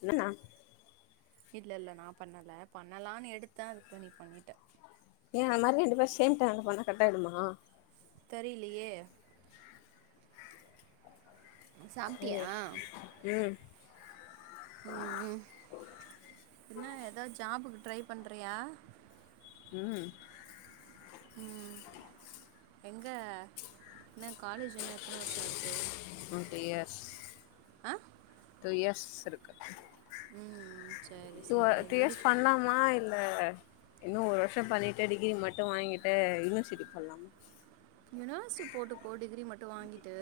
என்னனா இல்ல இல்ல நா பண்ணல பண்ணலானு எடுத்தே அதுக்குள்ள நீ பண்ணிட்ட அந்த மாரி ரெண்டு பேரு சேம் டைம்ல பண்ணா கட்டாயிடுமா தெரிலயே சாப்ட்டியா சேரி உம் ம் என்ன ஏதாது ஜாபுக்கு ட்ரை பண்றியா உம் எங்கே இன்னு காலேஜ் இன்னு எத்தன வருஷ இருக்கு த்ரீ இயர்ஷ் ஆ த்ரீ இயர்ஷ் இருக்கு ம் சரி டூ சரி அது த்ரீ இயர்ஷ் முடிச்சு பண்லாமா இல் ல இன்னு ஒரு வருஷ பண்ணிட்டு டிகிரி மட்டு வாங்கிட்டு யூனிவர்சிட்டி பண்லாமா யுனிவர்சிட்டி போட்டுக்கோ டிகிரி மட்டு வாங்கிட்டு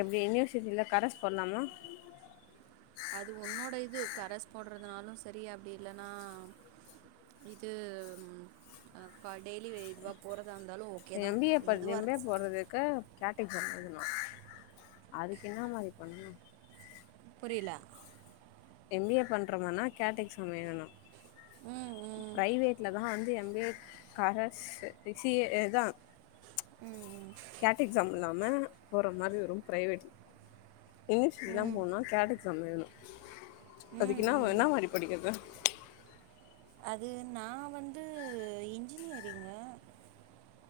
எப்டி யூனிவர்சிட்டில கரஸ் போட்லாமா அது உன்னோட இது கரஷ் போடுறதுனாலு சரி அப்டி இல்லனா இது ப டெய்லி இதுவா போற எம் பி ஏ படு எம் பி ஏ போடுறதுக்கு கே பண்றதுனா அதுக்கு என்னா மாரி பண்ணு புரில எம் பி ஏ பண்றோமனா கேட் எக்ஸாம் வேணுனா ம் ம் ப்ரைவேட்லதா வந்து எம் ஏ கரஷ் இதா கேட் எக்ஸாம் இல்லாம போ ற மாரி வரு ப்ரைவேட் இ எச் டி தா போணுனா கேட் எக்ஸாம் வேணு அதுக்கு ம் இன்னா ம் இன்னா மாரி படிக்கறது அது நா வந்து இன்ஜினியரிங்கு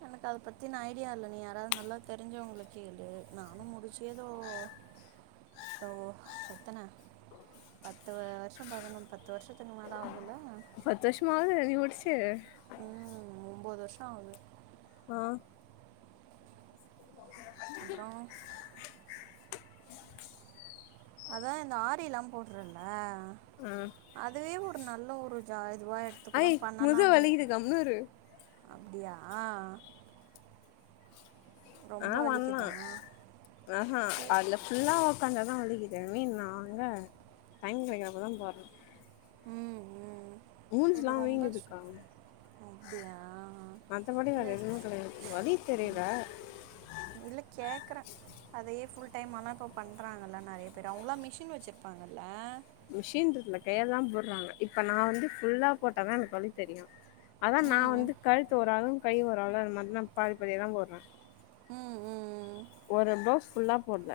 எனக்கு அத பத்தின ஐடியா இல்ல நீ யாராது நல்லா தெரிஞ்சவங்கள கேளு நானு முடிச்சி ஏதோ எத்தன பத்து வருஷ பதனொ பத்து வருஷத்துக்கு மேல ஆகுதுல பத்து வருஷமா ஆவுது நீ முடிச்சு ம் ஒம்போது வருஷ ஆகுது ஆ அப்றோ அதா இந்த ஆரில்லா போட்றன்ல அ தே ஒரு நல்ல ஒரு ஜா இதுவாக எடுத்து கூட அய் முதுகு வலிக்குது கம்முனிரு அப்டியா ஆ வண்ணா அஹா அதுல ஃபுல்லா உக்காந்து தா வலிக்கிது ஐ மீன் நா எங்க டைம் கெடக்கறப்பதா போட்ற செரி ரொம்ப சு வீங்குதுக்கா அப்டியா மத்தபடி இல்ல வேற எதுவு கெடையாது வலி தெரியல இல்ல கேக்கற அதையே ஃபுல் டைமாலா இப்ப பண்றாங்க இல்ல நெறைய பேரு அவங்களா மிஷின் வெச்சுருப்பாங்க இல்ல மிஷின்ருல்ல கைலதா போடறாங்க இப்ப நா வந்து ஃபுல்லா போட்டாதா எனக்கு வலி தெரியு அதா நா ம் வந்து கழுத்து ஓரளவு கை வருல்ல அந்த மாரி நா பாதி பாதியாதா போடற ம் ம் ஒரு ப்ளவ்ஸ் ஃபுல்லா போடல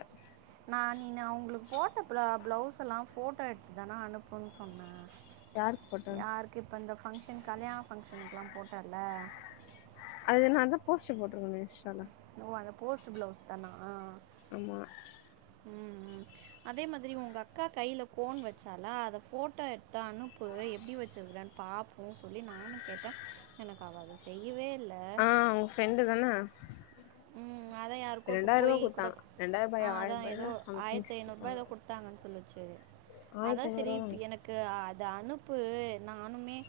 நா நீனு அவங்களுக்கு போட்ட பிளா பிளவுஸ் எல்லா ஃபோட்டோ எடுத்துதான அனுப்புன் சொன்ன யாருக்கு போட்டே யாருக்கு இப்ப இந்த ஃபங்க்ஷன் கல்யாண ஃபங்க்ஷனுக்லா போட்டல அது நாந்தா போஸ்ட் போட்ருந்தனே இன்ஸ்டால ஓ அந்த போஸ்ட் பிளவுஸ் தானா ஆமா ம் ம் அதே மாதிரி உங்க அக்கா கைல கோன் வெச்சால அத ஃபோட்டோ எடுத்து அனுப்பு எப்டி வெச்சுருக்றன் பாப்போ சொல்லி நானு கேட்ட எனக்கு அவ அத செய்யவே இல் ஆ உங் ஃப்ரெண்டு தான ம் அதா யாருக்கோ இப்ப போயி கூட ரெண்டாயிர ஆ ரூபாயா ஆயிர அதா எதோ ரூபாயா சம்திங்ஸ் ஆயரத்து ஐநூறுபா குடுத்தாங்க எதோ குடுத்தாங்கன் சொல்லுச்சு அ ஆயிரத்தி அதான் ஐநூறு செரி ரூபா இப்ப நெனைக்கிறே எனக்கு அத அனுப் [unintelligible] நானுமே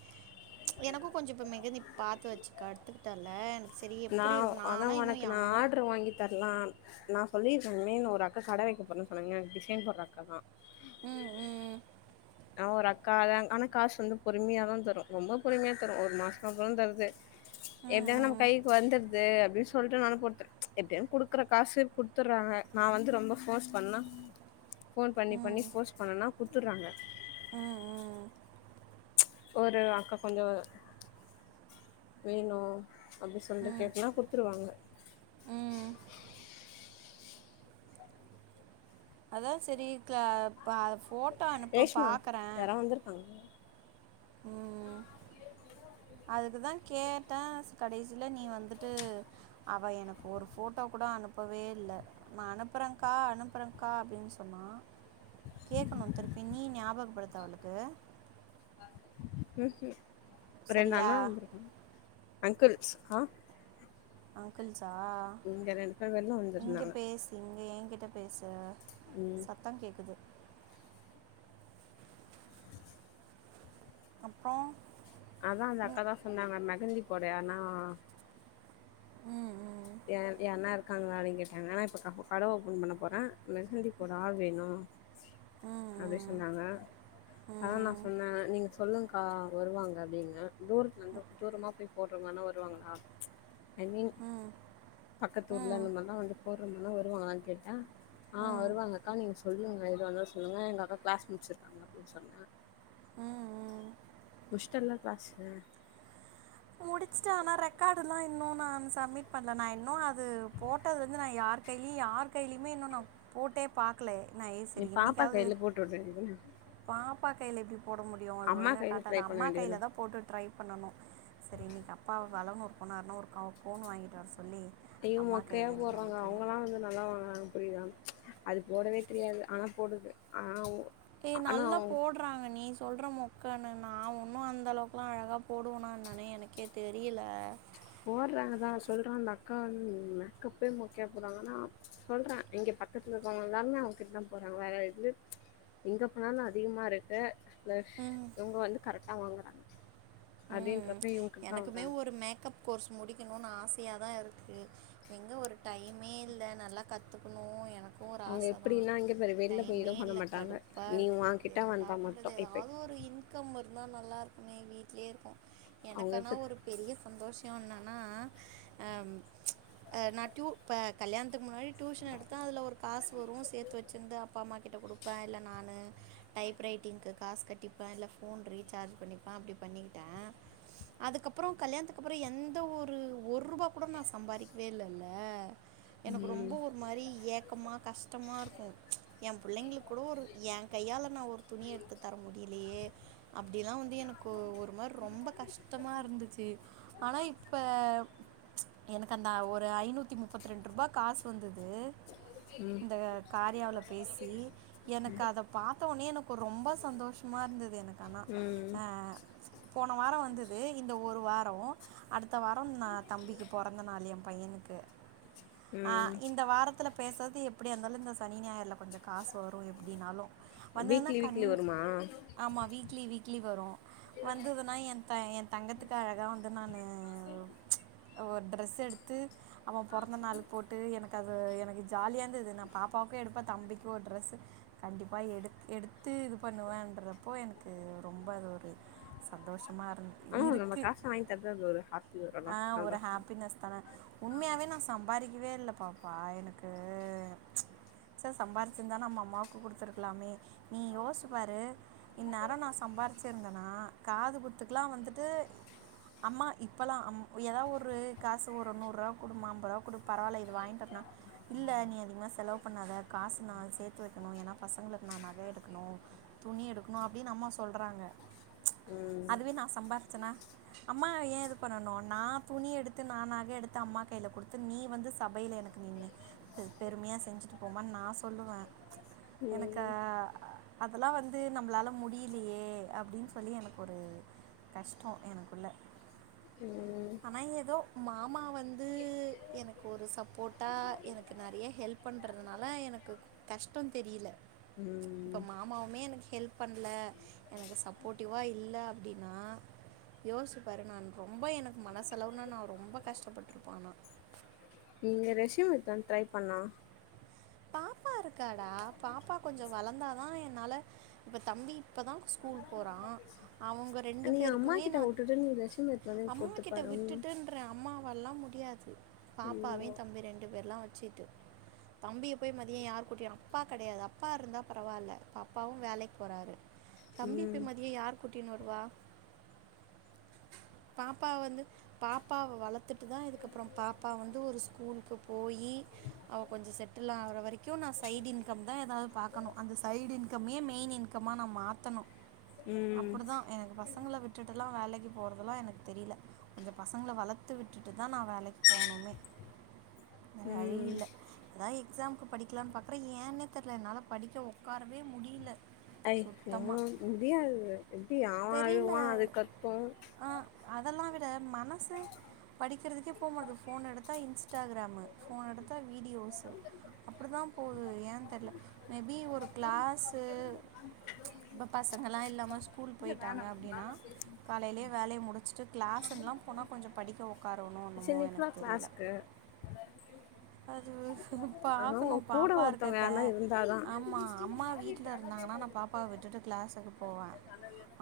ச் எனக்கும் கொஞ்சோ இப்ப மெகந்தி பாத்து வச்சுக்க கத்துக்கட்டன்ல எனக்கு சரி எப்டி இருக்கு நானா இன்னும் யா லட்டரு வாங்கி தரலாம் நான் சொல்லிருக்கேன்னு [unintelligible] ஒரு அக்கா கடை வைக்க போறேன்னு சொன்னுங்க எனக்கு டிசைன் போடுற அக்கா தான் உம் உம் உம் ஆஹ் ஒரு அக்கா தா ஆனா காசு வந்து பொறுமையாதான் தரும் ரொம்ப பொறுமையா தரும் ஒரு மாசத்கு ஒருக்கா தா தருது ம் எப்டியாது நம்ம ம் கைக்கு வந்துடுது அப்டின்னு சொ சொல்ட்டு நானு குடுத்தேன் ச் எப்டியாது குடுக்குற காசு குடுத்துடுறாங்க நான் வந்து ரொம்ப ஃபோர்ஸ் பண்ணா ஃபோன் பண்ணி பண்ணி ஃபோர்ஸ் பண்ணனா குடுத் த்துற்றாங்க உம் உம் ஒரு அக்கா கொஞ்சோ வேணு அப்டி சொல்ட்டு ம் கேட்டனா குடுத்துருவாங்க ம் ம் அதான் செரி க்ள பாஃப் ரேஷ்மா யாரோ வந்திருக்காங்க ம் அதுக்குதா கேட்டே கடைசில நீ வந்துட்டு அவ எனக்கு ஒரு ஃபோட்டோ கூட அனுப்பவே இல்ல நா அனுப்புறேன்க்கா அனுப்புறேன்க்கா அப்டின்னு சொன்னா கேட்கணு திருப்பி நீ ஞாபகப்படுத்து அவளுக்கு ஹும் ஹும் ரெண்டு சரியா அண்ணா வந்திருக்காங்க அங்கிள்ஸ் ஆஹ் அங்கிள்ஸ் இங்க ரெண்டு பேரு வெள்ல வந்திருந்தாங்க என் கிட்ட பேசு ம் சத்தோ கேக்குது அப்போ அதா‌ அந்த அக்கா தா சொன்னாங்க மெஹந்தி போட யார்னா உம் உம் யார் யார்னா இருக்காங்களா அப்டின்னு கேட்டாங்க நா இப்ப கஹ கட ஓப்பன் பண்ண போறே மெகந்தி போட ஆள் வேணு அப்டி சொன்னாங்க அதா நா ம் சொன்னே நீங்க சொல்லுங் கா வருவாங்க அப்டினே தூரத்துல இருந்து தூரமா போய் போடுறவங்கனா வருவாங்களா ச் உம் பக்கத்து ஊர்ல [unintelligible] வந்து போற் துல்லா வருவாங்களான் கேட்ட ஆ வருவாங்கக்கா நீங்க சொல்லுங் க எதுவாருந்தாலு சொல்லுங்க எங்க அக்கா க்ளாஸ் முடிச்சிருக்காங்க அப்டின் சொன்ன முஷ்டல்ல க்ளாஸு முடிச்சுட்டே ஆனா ரெக்காடுல்லா இன்னு நானு சப்மிட் பண்ல நா இன்னு அது போட்டது வந்து நா யார் கைலியு யார் கைலியுமே இன்னு நா போட்டே பாக்லே நீ பாப்பா கைல போட்டு உட்ற வேண்டியதான ப்பா கைல‌ எப்டி போட முடியு அது அம்மா ஒழுங்கா கைல காட்டாது ட்ரை பண்ண அம்மா கைல வேண்டியதான தா போட்டு ட்ரை பண்ணணு சரி இன்னிக் அப்பா வலனூர் போனார்னா ஒரு க கோனு வாய்ன்ட்டு வர சொ ஐயோ மொக்கையா போட்றாங்க அவுங்கல்லா வந்து நல்லா வாங்னாங்க புரிதா அது போடவே தெரியாது ஆனா போடுது ஆனா ஏ ஆனா நல்லா போட்றாங்க நீ சொல் ற மொக்கனு நா ஒன்னு அந்த அளவுக்லா அழகா போடுவனா என்னானே எனக்கே தெரியல போட்றாங்க தா சொல்றா அந்த அக்கா வந் மேக்கப்பே மொக்கயா போட்றாங்க நா சொல்ற இங்க பக்கத்துல இருக்கவங்க எல்லாமே அவுங்க்கிட்ட தா போட்றாங்க வேற எதுல எங்க போனாலு அதிகமா இருக்கு [unintelligible] இவுங்க வந்து கரெக் ட்டா வாங்குறாங் ம் அப்டின்றப்ப இவுங்க்கிட்ட தா எனக்குமே வராங்க ஒரு மேக்கப் கோர்ஸ் முடிக்கணுனு ஆசையா தா இருக்கு எங்க ஒரு டைமே இல்ல நல்லா கத்துக்குணு எனக் கு ஒரு அவங்க ஆச தா எப்டின்னா இங்க பாரு வெளில போய் டைமே எதுவு பண்ண இல்ல மாட்டாங்க கடுப்பா நீ இருக்கு உன்கிட்ட என்னடா வந்தா பண்றது மட்டு இப்ப எதாது ஒரு இன்க்கம் வ இருந்தா நல்லாருக்குமே வீட் லயே இருக்கோ அவங்க எனக்கானா எப்ப ஒரு பெரிய சந்தோஷ் ஒ ஒன்னனா ஆ அ நா ட்யூ இப்ப கல்யாணத்துக் முன்னாடி ட்யூஷன் எடுத்தா அதுல ஒரு காசு வரு சேத்து வச்சிர்ந்து அப்பா அம்மா கிட் ட குடுப்ப இல்ல நானு டைப் ரைட்டிங்கு காஸ் கட்டிப்ப இல்ல ஃபோன் ரீசார்ஜ் பண்ணிப்ப அப்டி பண்ணிக்கிட்ட அதுக்கப்றோ கல்யாணத்துக்கப்றோ எந்த ஒரு ஒருபா கூட நா சம்பாரிக்கவே இல்லல எனக்கு ரொம்போ ம் ஒரு மாரி ஏக்கமா கஷ்டமா இருக்கு ஏ புள்ளைங்களுக் கூடோ ஒரு ஏ கையால நா ஒரு துணி எடுத்து தர முடிலையே அப்டில்லா வந்து எனக் க்கு ஒரு மார் ரொம்பக் கஷ்டமா இருந்துச்சி ஆனா இப்ப எனக்கு அந்த ஒரு ஐநூத்தி முப்பத்ரெண்ரூபா காசு வந்தது இந்த காரியாவுல பேசி எனக் கு அத பாத்தோனயே எனக்கு ரொம்ப சந்தோஷமா இருந்தது எனக் ஆனா ம் ஆ போன வார வந்துது இந்த ஒரு வாரோ அடுத்த வாரம் நா தம்பிக்கு பொறந்த நாளு எம் பையனுக்கு ஆ ம் இந்த வாரத்துல பேசறது எப்டியாருந்தாலு இந்த சனி ஞாயறுல கொஞ்ச காசு வரு எப்டின்னாலு வீக்லி வீக்லி வருமா லி வீக்லி வரு வந்துதுன்னா எ த எ தங்கத்துக்கு அழகா வந்து நானு ஒரு ட்ரெஸ் எடுத்து அவ பொறந்த நாள் போட்டு எனக்கு அது எனக்கு ஜாலியா இருந்துது நா பாப்பாக்கு எடுப்பே தம்பிக்கு ஒரு ட்ரெஸ் கண்டிப்பா எடுத் எடுத்து இது பண்ணுவேன்றப்போ எனக்கு ரொம்ப அது ஒரு சந்தோஷ மா இருந் ஆனா நம்ம இருக்கு காசு வாங்கி தரது அது ஒரு ஹாப்பி வரும்ல ஆ ஒரு சந்தோஷோ ஹேப்பினஸ் தான உண்மையாவே நா சம்பாரி க்கவே இல்ல பாப்பா எனக்கு சே சம்பாரிச்சிருந்தா நம்ம அம்மாவுக்கு குடுத்துருக்கலாமே நீ யோசிச்சு பாரு இன்னேரோ நா சம்பாரிச்சிருந்த னா காது குத்துக்குலா வந்துட்டு அம்மா இப்பலா அம் எதா ஒரு காசு ஒரு நூறுவா குடுமா அம்பருவா குடு பரவால்ல இது வாங்ட்டு வர்னா இல்ல நீ அதிகமா செலவு பண்ணாத காசு நா சேத்து வெக்கணு ஏனா பசங்களுக்கு நா நகை எடுக்கணு துணி எடுக்கணு அப்டினு அம்மா சொல்றாங்க ம் அதுவே நா சம்பாரிச்சனா அம்மா ஏ இது பண்ணணு நா துணி எடுத்து நா நகை எடுத்து அம்மா கைல குடுத்து நீ வந்து சபைல எனக்கு நின்னு பெ பெருமையா செஞ்சுட்டு போமான் நா சொல்லுவ எனக்கு ம் அதல்லா வந்து நம்ளால முடிலியே அப்டின் எனக்கொரு கஷ்டோ எனக்குள்ள ம் ஆனா எதோ மாமா வந்து எனக்கு ஒரு சப்போட்டா எனக்கு நெறையா ஹெல்ப் பண்றதுனால எனக்கு கஷ்ட தெரில இப்ப ம் மாமவுமே எனக்கு ஹெல்ப் பண்ல எனக்கு சப் போட்டா இல்ல அப்டின்னா யோசிச்சுப்பாரு நான் ரொம்போ எனக்கு மனசலவுல நா ரொம்ப கஷ்டப்பட்ருப்ப ஆனா நீங்க ரெஸ்யூம் எத்தா ட்ரை பண்ணா பாப்பா இருக்காடா பாப்பா கொஞ்ச வளந்தாதா என்னால இப்ப தம்பி இப்பதா ஸ்கூல் போறா அவ்ங்க ரெண்டு நீ அம்மா பேருக்குமே கிட்ட நா விட்டுட்டு நீ ரெஸ்யூம் எடுத்து வந்து எனக்கு அம்மு குடுத்து கிட்ட பாரு ம் விட்டுடுன்ற அம்மா வல்லா முடியாது பாப்பாவே தம்பி ரெண்டு பேர்லா வ சிட்டு தம்பிய போய் மதிய யார் கூட்டியா அப்பா கடையாது அப்பா இருந்தா பரவால்ல இப்ப அப்பாவு வேலைக் போறாரு தப்பிப் ம் பேய் மதிய யார் கூட்டி டின்வருவா பாப்பாவ வந்து பாப்பாவ வளத்து தா இதுக்கப்றோ பாப்பா வந்து ஒரு ஸ்கூல்க்கு போயி அவ கொஞ்ச செட் தில்லா ஆகுற வரி க்யு நா சைட்இன்கம் தா எதாவ்து பாக்கணு அந்த சைட் இன்கமே மெயின் இன் கமா நா மாத்தணு ம் அப்புடுதா எனக்கு பசங்ள விட்டுட்டு லா வேலைக்கு போற் துலா எனக் தெரில கொஞ்ச பசங்ள வளத்து விட்டுட்டு தா நா வேலைக் போணுமே வழி ம் இல்ல அதா எக்ஸாம்க்கு படிக்கலான் பாக்ற ஏன்னே தெர்ல என்னால படிக்க உக்காரவே முடில ஐயோ முடியாது எப்டி அவ தெரியல அழுவா அது கத்து ஆ அதல்லா விட மனசு படிக்கிறதுக்கே போ மாட்டுது ஃபோன் எடுத்தா இன்ஸ்டாகிராம் ம ஃபோன் அ எடுத்தா வீடியோசு அப்டிதா போது ஏன் தெர்ல மேபி ஒரு கிளாசு இப்ப பசங்களா இல்லாம ஸ்கூல் போய்டாங்க அப்டினா காலைலே வேலைய முடிச்சுட்டு க்ளாஸன்லா போனா கொஞ்சோ படிக்க உட்காரோனோ சரி என்னமோ நீ போடா எனக்கு தெரியல கிளாஸ்க்கு அது ஆனா பாக்குணு உன் கூட பாப்பா ஒருத்தவங்க இருக்கப்ப யாருனா இருந்தாதா ஆமா அம்மா வீட்டுல இருந்தாங்கன்னா நா பாப்பாவ விட்டுட்டு க்ளாஸ்சுக்கு போவே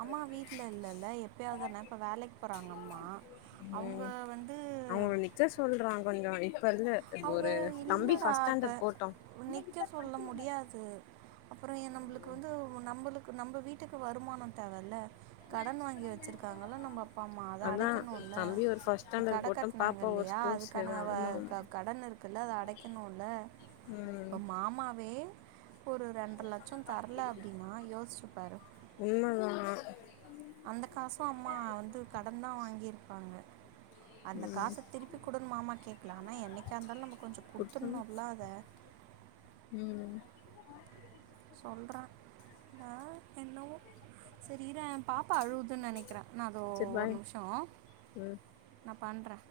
அம்மா வீட்டுல இல்லல்ல எப்பயாவது இப்ப வேலைக்கு போறாங்க அம்மா அவங்க ம் வந்து அவங்கள நிக்க சொல்றா கொஞ்சோ இப்ப இருந்து அவங்க ஒரு தம்பி இல்லடா ஃபஸ்ட் இப்ப ஸ்டாண்டர்ட் போட்டு நிக்க சொல்ல முடியாது அப்ப நம்பளுக்கு வந்து நம்பளுக்கு நம்ப வீட் வீட்டுக்கு வருமானம் தேவைல கடன் வாங்கி வச்சிருக்காங்கல நம்ப அப்பா அம்மா அத அதா அடைக்கணுல தம்பி ஒரு ஃபஸ்ட் இப்ப ஸ்டாண்டர்ட் கடை போட்டு கட்டனாங்க பாப்பா ஒரு இல்லியா ஸ்கூல் அதுக்கான சேரா ஆமா வ ஆமா கடன் இருக்குல அத அடைக்கணுல ம் இப்போ மாமாவே ஒரு ரெண்டர லட்சம் சும் தரல அப்டின்னா யோசிச்சுபாரு உண்மதா அந்த காசும் அம்மா வந்து கடன் தான் வாங்கிரு வாங்க அந்த ம் காச திருப்பி குடுங்க மாமா கே ப்ளானா என்ன எப்டியாருந்தாலும் நம்ம கொஞ்சோ குடுத்தோனா குடுத்துருனுல அத ம் பண்றான் அ என்னவோ சரி இரேன் பாப்பா அழுவுதுன் நெனைக்கறேன் நான் தோ சரி ஒரு பாய் நிமிஷோ ம் நா பண்றன்